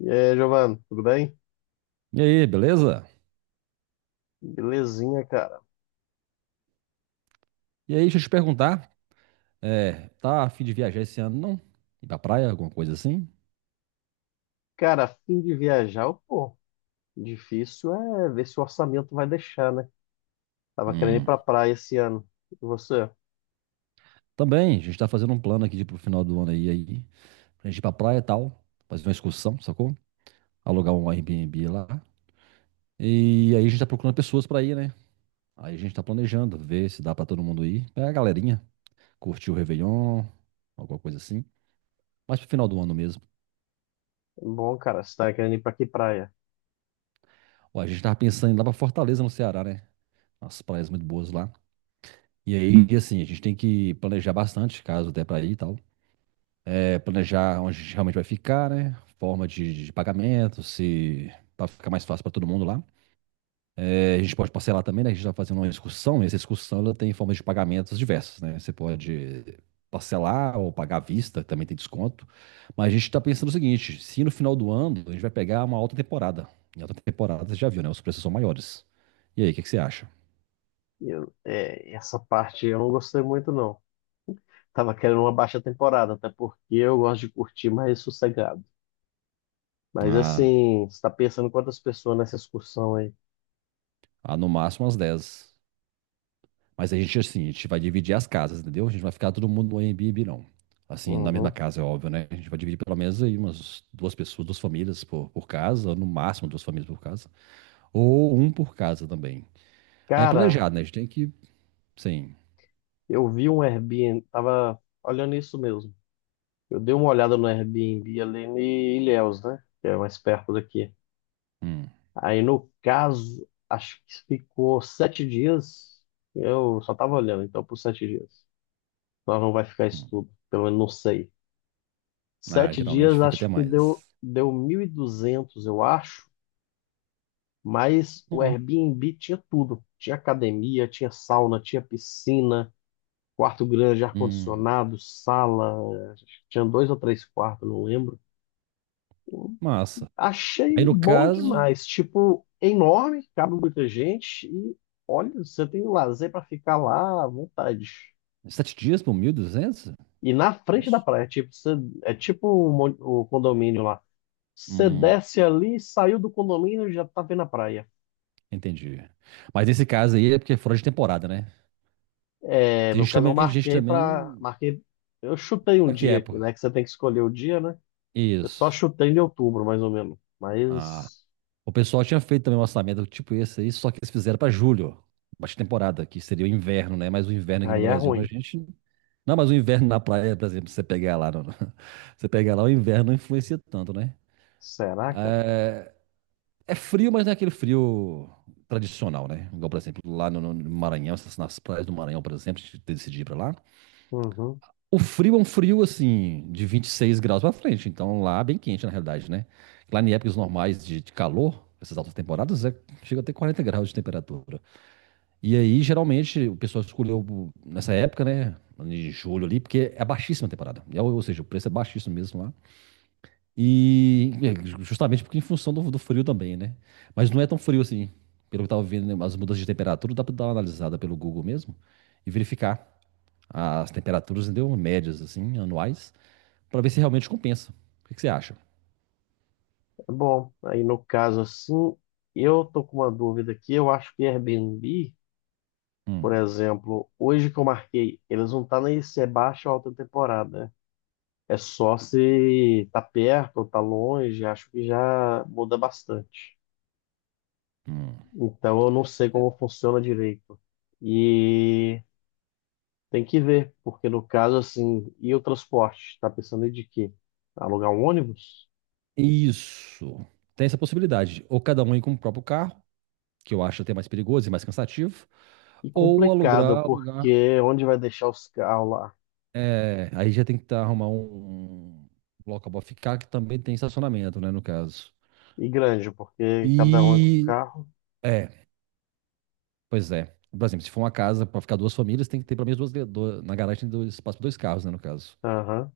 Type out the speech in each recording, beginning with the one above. E aí, Giovanni, tudo bem? E aí, beleza? Belezinha, cara. E aí, deixa eu te perguntar, tá a fim de viajar esse ano, não? Ir pra praia, alguma coisa assim? Cara, a fim de viajar, pô, difícil é ver se o orçamento vai deixar, né? Tava querendo ir Hum. pra praia esse ano. E você? Também, a gente tá fazendo um plano aqui de, pro final do ano aí, pra gente ir pra praia e tal, fazer uma excursão, sacou? Alugar um Airbnb lá. E aí a gente tá procurando pessoas pra ir, né? Aí a gente tá planejando, ver se dá pra todo mundo ir. É a galerinha, curtir o Réveillon, alguma coisa assim. Mas pro final do ano mesmo. Bom, cara, você tava querendo ir pra que praia? Ó, a gente tava pensando em ir lá pra Fortaleza, no Ceará, né? As praias muito boas lá. E aí, e assim, a gente tem que planejar bastante, caso até para ir e tal. É, planejar onde a gente realmente vai ficar, né? Forma de pagamento, se para ficar mais fácil para todo mundo lá. É, a gente pode parcelar também, né? A gente está fazendo uma excursão, e essa excursão ela tem formas de pagamentos diversas, né? Você pode parcelar ou pagar à vista, também tem desconto. Mas a gente está pensando o seguinte: se no final do ano a gente vai pegar uma alta temporada. Em alta temporada, você já viu, né? Os preços são maiores. E aí, o que que você acha? Eu, essa parte eu não gostei muito, não. Tava querendo uma baixa temporada, até porque eu gosto de curtir mais sossegado. Mas Ah, assim, você tá pensando quantas pessoas nessa excursão aí? ah, no máximo umas 10. Mas a gente, assim, a gente vai dividir as casas, entendeu? A gente não vai ficar todo mundo no Airbnb, não. Assim, na mesma Uhum. casa, é óbvio, né? A gente vai dividir pelo menos aí umas duas pessoas, duas famílias por casa, ou no máximo duas famílias por casa. Ou um por casa também. Aí é Cara, planejado, né? A gente tem que, sim. eu vi um Airbnb, tava olhando isso mesmo. Eu dei uma olhada no Airbnb ali em Ilhéus, né? Que é mais perto daqui. Hum, Aí, no caso, acho que ficou 7 dias. Eu só tava olhando, então, por 7 dias. Nós não vai ficar isso hum. tudo, pelo menos não sei. Ah, Sete geralmente dias, fica até acho que deu, mais. deu 1.200, eu acho. Mas o Ó, Airbnb tinha tudo. Tinha academia, tinha sauna, tinha piscina, quarto grande, hum, ar-condicionado, sala. Tinha dois ou três quartos, não lembro. massa. Aí Achei no bom caso, demais. Tipo, é enorme, cabe muita gente. E olha, você tem lazer pra ficar lá à vontade. 7 dias por 1.200. E na frente da Isso. praia, tipo, você, é tipo o condomínio lá. Você Hum, desce ali, saiu do condomínio e já tá vendo a praia. entendi. Mas nesse caso aí é porque é fora de temporada, né? É, Tem no gente caso, eu também, gente marquei pra. também. Marquei. Eu chutei um Pra que dia aqui, época? né? Que você tem que escolher o dia, né? Eu só Isso. chutei em outubro, mais ou menos. Ah, Mas o pessoal tinha feito também um orçamento tipo esse aí, só que eles fizeram para julho, baixa temporada, que seria o inverno, né? Mas o inverno aqui no aí é Brasil pra ruim. gente. Não, mas o inverno na praia, por exemplo, você pegar lá, você pegar lá, o inverno não influencia tanto, né? Será, cara? É frio, mas não é aquele frio tradicional, né? Igual, por exemplo, lá no Maranhão, nas praias do Maranhão, por exemplo, a gente decidir ir pra lá. Uhum. O frio é um frio assim, de 26 graus pra frente, então lá bem quente na realidade, né? Lá em épocas normais de calor, essas altas temporadas, chega até 40 graus de temperatura. E aí, geralmente, o pessoal escolheu nessa época, né? Em julho ali, porque é baixíssima a temporada. Ou seja, o preço é baixíssimo mesmo lá. E justamente porque em função do frio também, né? Mas não é tão frio assim. Pelo que eu tava vendo, né, as mudanças de temperatura, dá pra dar uma analisada pelo Google mesmo e verificar as temperaturas, entendeu? Médias, assim, anuais, para ver se realmente compensa. O que que você acha? Bom, aí no caso assim, eu tô com uma dúvida aqui. Eu acho que Airbnb, por Hum, exemplo, hoje que eu marquei, eles não tá nem se é baixa ou alta temporada, né? É só se tá perto ou tá longe, acho que já muda bastante. hum. Então eu não sei É, como funciona direito. E tem que ver, porque no caso assim, e o transporte? Tá pensando em de quê? Alugar um ônibus? isso. Tem essa possibilidade. Ou cada um ir com o próprio carro, que eu acho até mais perigoso e mais cansativo, E ou complicado, alugar, alugar. porque onde vai deixar os carros lá? É, aí já tem que tá, arrumar um local para ficar, que também tem estacionamento, né, no caso. E grande, porque cada um é com E carro. é, Pois é. Por exemplo, se for uma casa para ficar duas famílias, tem que ter pelo menos na garagem tem dois, espaço para dois carros, né, no caso. Aham.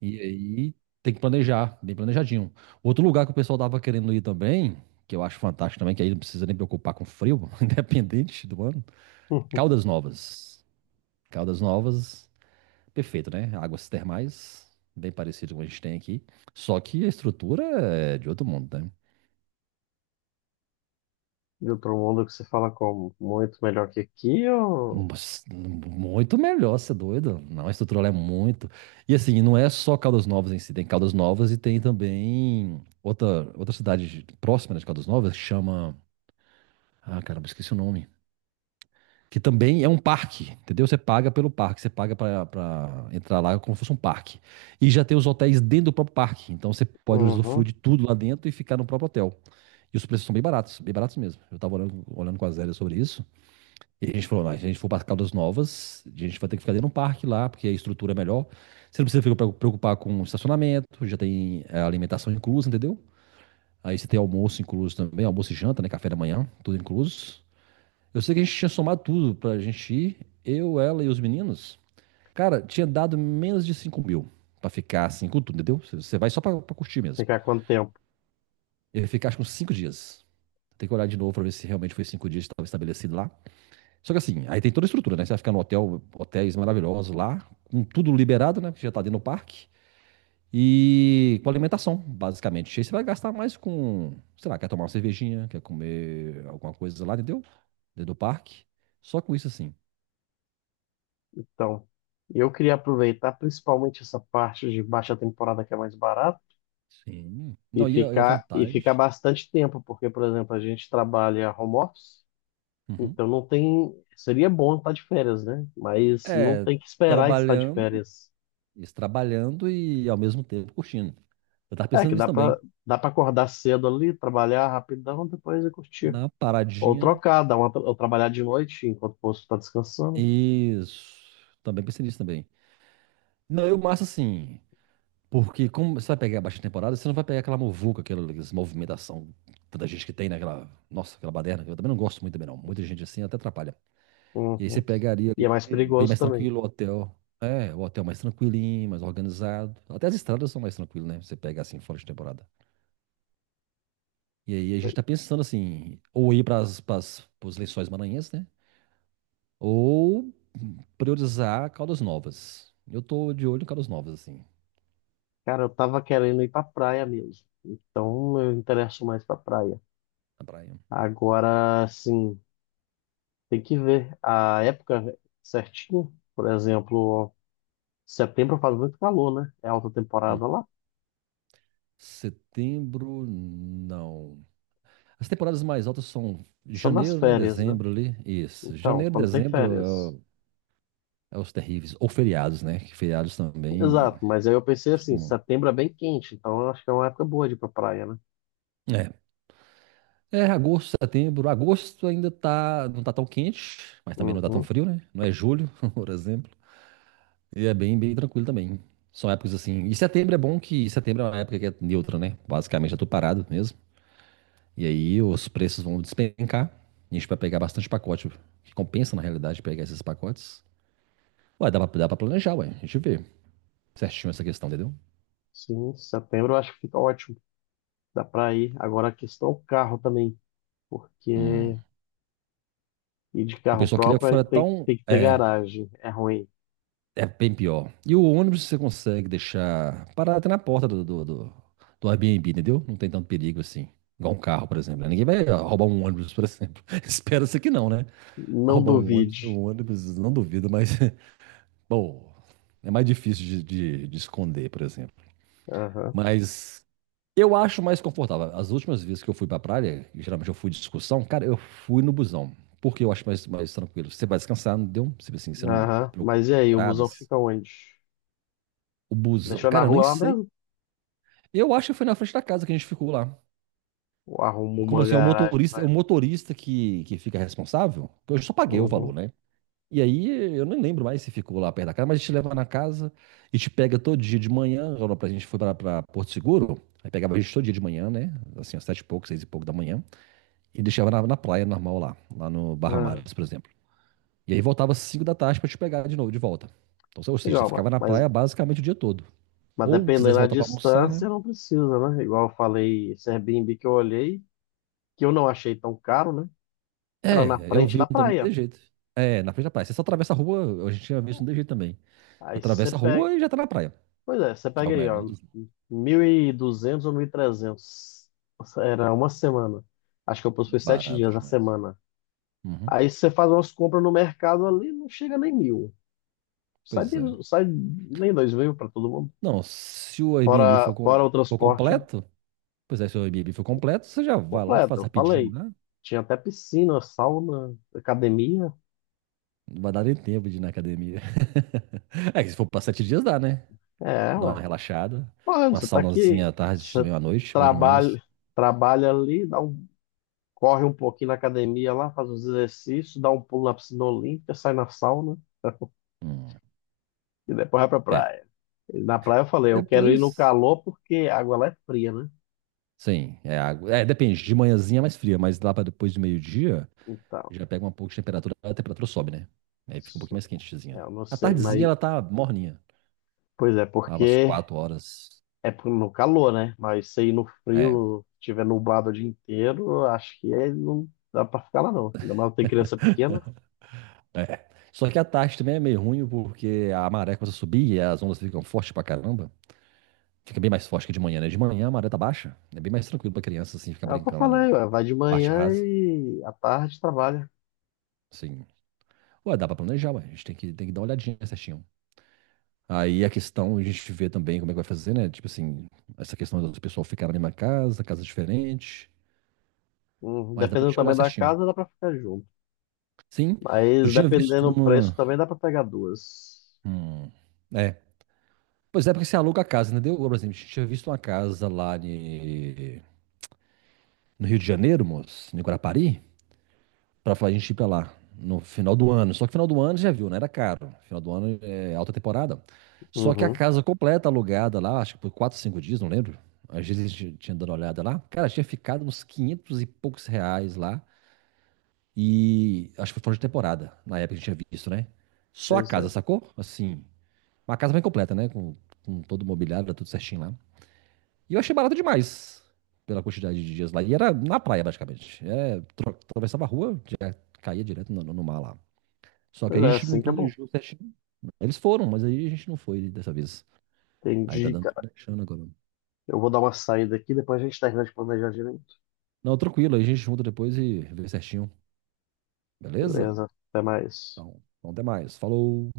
E aí tem que planejar, bem planejadinho. Outro lugar que o pessoal tava querendo ir também, que eu acho fantástico também, que aí não precisa nem preocupar com frio, independente do ano. Caldas Novas. Caldas Novas, perfeito, né? Águas termais, bem parecido com o que a gente tem aqui. Só que a estrutura é de outro mundo, né? De outro mundo que se fala como? Muito melhor que aqui ou. Mas, muito melhor, você é doido? Não, a estrutura lá é muito. E assim, não é só Caldas Novas em si, tem Caldas Novas e tem também outra cidade próxima né, de Caldas Novas que chama. Ah, caramba, esqueci o nome. Que também é um parque, entendeu? Você paga pelo parque, você paga pra entrar lá como se fosse um parque. E já tem os hotéis dentro do próprio parque, então você pode usufruir Uhum. de tudo lá dentro e ficar no próprio hotel. E os preços são bem baratos mesmo. Eu tava olhando com a Zélia sobre isso, e a gente falou: "Não, se a gente for para Caldas Novas, a gente vai ter que ficar dentro de um parque lá, porque a estrutura é melhor. Você não precisa ficar preocupar com estacionamento, já tem alimentação inclusa, entendeu? Aí você tem almoço incluso também, almoço e janta, né? Café da manhã, tudo incluso. Eu sei que a gente tinha somado tudo pra gente ir, eu, ela e os meninos. Cara, tinha dado menos de 5 mil pra ficar assim com tudo, entendeu? Você vai só pra curtir mesmo. Ficar quanto tempo? Eu ia ficar acho que uns 5 dias. Tem que olhar de novo pra ver se realmente foi 5 dias que estava estabelecido lá. Só que assim, aí tem toda a estrutura, né? Você vai ficar no hotel, hotéis maravilhosos lá, com tudo liberado, né? Que já tá dentro do parque. E com alimentação, basicamente. Aí você vai gastar mais com, sei lá, quer tomar uma cervejinha, quer comer alguma coisa lá, entendeu? Dentro do parque. Só com isso assim. Então, eu queria aproveitar principalmente essa parte de baixa temporada que é mais barata Sim. e Não, e a ficar vantagem? bastante tempo, porque, por exemplo, a gente trabalha home office, Uhum. então não tem. Seria bom estar de férias, né? Mas não É, tem que esperar estar de trabalhando, férias. isso, trabalhando e ao mesmo tempo curtindo. Eu tava É pensando que nisso dá pra, também. dá pra acordar cedo ali, trabalhar rapidão, depois eu curtir. Na Ou paradinha. trocar, ou trabalhar de noite enquanto o posto está descansando. Isso. Também pensei nisso também. Não, eu massa assim. Porque como você vai pegar a baixa temporada, você não vai pegar aquela muvuca, aquela movimentação, tanta gente que tem naquela. Nossa, aquela baderna. Eu também não gosto muito também, não. Muita gente assim até atrapalha. E aí você Uhum. pegaria E é ali mais é bem perigoso mais também. tranquilo o hotel. É, o hotel mais tranquilinho, mais organizado. Até as estradas são mais tranquilas, né? Você pega assim fora de temporada. E aí a gente tá pensando assim, ou ir para os Lençóis Maranhenses, né? Ou priorizar Caldas Novas. Eu tô de olho em Caldas Novas, assim, Cara, eu tava querendo ir pra praia mesmo. Então eu interesso mais pra praia. na praia. Agora, assim, tem que ver a época certinho. Por exemplo, setembro faz muito calor, né? É alta temporada Hum. lá. Setembro, não. As temporadas mais altas são São nas janeiro, né? férias, né? Dezembro ali. Isso. Então, Janeiro, quando tem dezembro é, férias. o- é os terríveis. Ou feriados, né? Que feriados também. Exato, mas aí eu pensei assim, Costuma. setembro é bem quente, então eu acho que é uma época boa de ir pra praia, né? É. É, agosto, setembro. Agosto ainda tá, não tá tão quente, mas também não tá tão Uhum. frio, né? Não é julho, por exemplo. E é bem, bem tranquilo também. São épocas assim. E setembro é bom que setembro é uma época que é neutra, né? Basicamente já tô parado mesmo. E aí os preços vão despencar. A gente vai pegar bastante pacote. Que compensa, na realidade, pegar esses pacotes. Ué, dá pra planejar, ué. A gente vê certinho essa questão, entendeu? Sim, setembro eu acho que fica ótimo. Dá para ir. Agora a questão é o carro também, Hum. porque ir de O carro pessoal queria próprio aí fretar tem, um. tem que ter É, garagem, é ruim. É bem pior. E o ônibus você consegue deixar parado até na porta do Airbnb, entendeu? Não tem tanto perigo assim. Igual um carro, por exemplo, né? Ninguém vai ó, roubar um ônibus, por exemplo. Espera-se que não, né? Não Roubar duvide. um ônibus, não duvido, mas, bom, é mais difícil de esconder, por exemplo. Aham, Mas eu acho mais confortável. As últimas vezes que eu fui pra praia, e geralmente eu fui de excursão, cara, eu fui no busão. Porque eu acho mais tranquilo. Você vai descansar, não deu? Tipo assim, você não aham. preocupa Mas e com aí, o busão entradas. fica onde? O busão, Deixou na cara, eu nem rua lá sei. mesmo? Eu acho que foi na frente da casa que a gente ficou lá. Ou arruma Como uma assim, é o garagem motorista, é para o ele. motorista que fica responsável? Eu só paguei o valor, Uhum. né? E aí eu nem lembro mais se ficou lá perto da casa, mas a gente te leva na casa e te pega todo dia de manhã. Agora a gente foi pra Porto Seguro, aí pegava a gente todo dia de manhã, né? Assim, às 7 e pouco, 6 e pouco da manhã, e deixava na praia normal lá no Barra Ah, Mares, por exemplo. E aí voltava às 5 da tarde pra te pegar de novo, de volta. Então, ou seja, você igual, ma- ficava na mas, praia basicamente o dia todo. mas Ou dependendo quisesse da voltar pra almoçar, né? distância, não precisa, né? Igual eu falei, esse Airbnb que eu olhei, que eu não achei tão caro, né? Era na É, eu frente vi um da também praia. de jeito. É, na frente da praia. Você só atravessa a rua, a gente tinha visto um de jeito também. Aí você Atravessa a pega. rua e já tá na praia. Pois é, você Que é pega o aí, ó, melhor dos mundos. 1.200 ou 1.300. Era uma semana. Acho que eu pus foi sete Barato dias na demais. semana. Uhum, Aí você faz umas compras no mercado ali, não chega nem 1.000. Sai, pois é. de- sai nem 2.000 para todo mundo. Não, se o Airbnb Fora, for, fora o for transporte completo, pois é, se o Airbnb for completo, você já vai lá, completo, faz eu rapidinho falei. lá. Tinha até piscina, sauna, academia. Não vai dar nem tempo de ir na academia. É que se for pra 7 dias dá, né? É, Dá uma ué. relaxada. Mano, Uma você tá saunazinha aqui, à tarde, você também à noite, bom demais. trabalha, trabalha ali, dá um corre um pouquinho na academia lá, faz uns exercícios, dá um pulo na piscina olímpica, sai na sauna Hum, e depois vai pra é. praia. E na praia eu falei, eu quero ir no Depois. calor porque a água lá é fria, né? Sim, é água. É, depende, de manhãzinha é mais fria, mas lá para depois do meio-dia Então, já pega um pouco de temperatura, a temperatura sobe, né? Aí fica um pouquinho isso- mais quentezinha. eu não A sei, tardezinha mas ela tá morninha, pois é, tava às porque 4 horas. é no calor, né? Mas se ir no É, frio, tiver nublado o dia inteiro, eu acho que não dá pra ficar lá não. Ainda mais tem criança pequena. é. Só que a tarde também é meio ruim porque a maré começa a subir e as ondas ficam fortes pra caramba. Fica bem mais forte que de manhã, né? De manhã a maré tá baixa, é bem mais tranquilo pra criança assim ficar É o que eu brincando lá no falei, ué, vai de parte manhã rasa. e à tarde trabalha. Sim, ué, dá pra planejar, ué. A gente tem que dar uma olhadinha certinho. Aí a questão, a gente vê também como é que vai fazer, né? Tipo assim, essa questão do pessoal ficar na mesma casa, casa diferente. Mas dá pra Dependendo do gente olhar tamanho da certinho. casa, dá pra ficar junto. Sim, eu Mas tinha visto dependendo do preço, uma. também dá pra pegar duas. Hum, é. Pois é, porque você aluga a casa, entendeu? Por exemplo, a gente tinha visto uma casa lá no Rio de Janeiro, moço, em Guarapari. Pra a gente ir pra lá no final do ano. Só que final do ano já viu, né? Era caro. Final do ano é alta temporada. Só que a Uhum, casa completa alugada lá, acho que por 4, 5 dias, não lembro. Às vezes a gente tinha dado uma olhada lá. Cara, tinha ficado uns 500 e poucos reais lá. E acho que foi fora de temporada, na época que a gente tinha visto, né? Só a pois casa, é. sacou? Assim, uma casa bem completa, né? Com todo o mobiliário, tudo certinho lá. E eu achei barato demais pela quantidade de dias lá. E era na praia, basicamente. É, atravessava a rua, já caía direto no mar lá. Só que Pois aí a é, gente não assim tá bom. planejou certinho. Eles foram, mas aí a gente não foi dessa vez. Aí tá Entendi, dando cara. planejando agora. Eu vou dar uma saída aqui, depois a gente termina de planejar direito. Não, tranquilo, aí a gente junta depois e vê certinho. Beleza? Beleza, até mais. Então, até mais. Falou!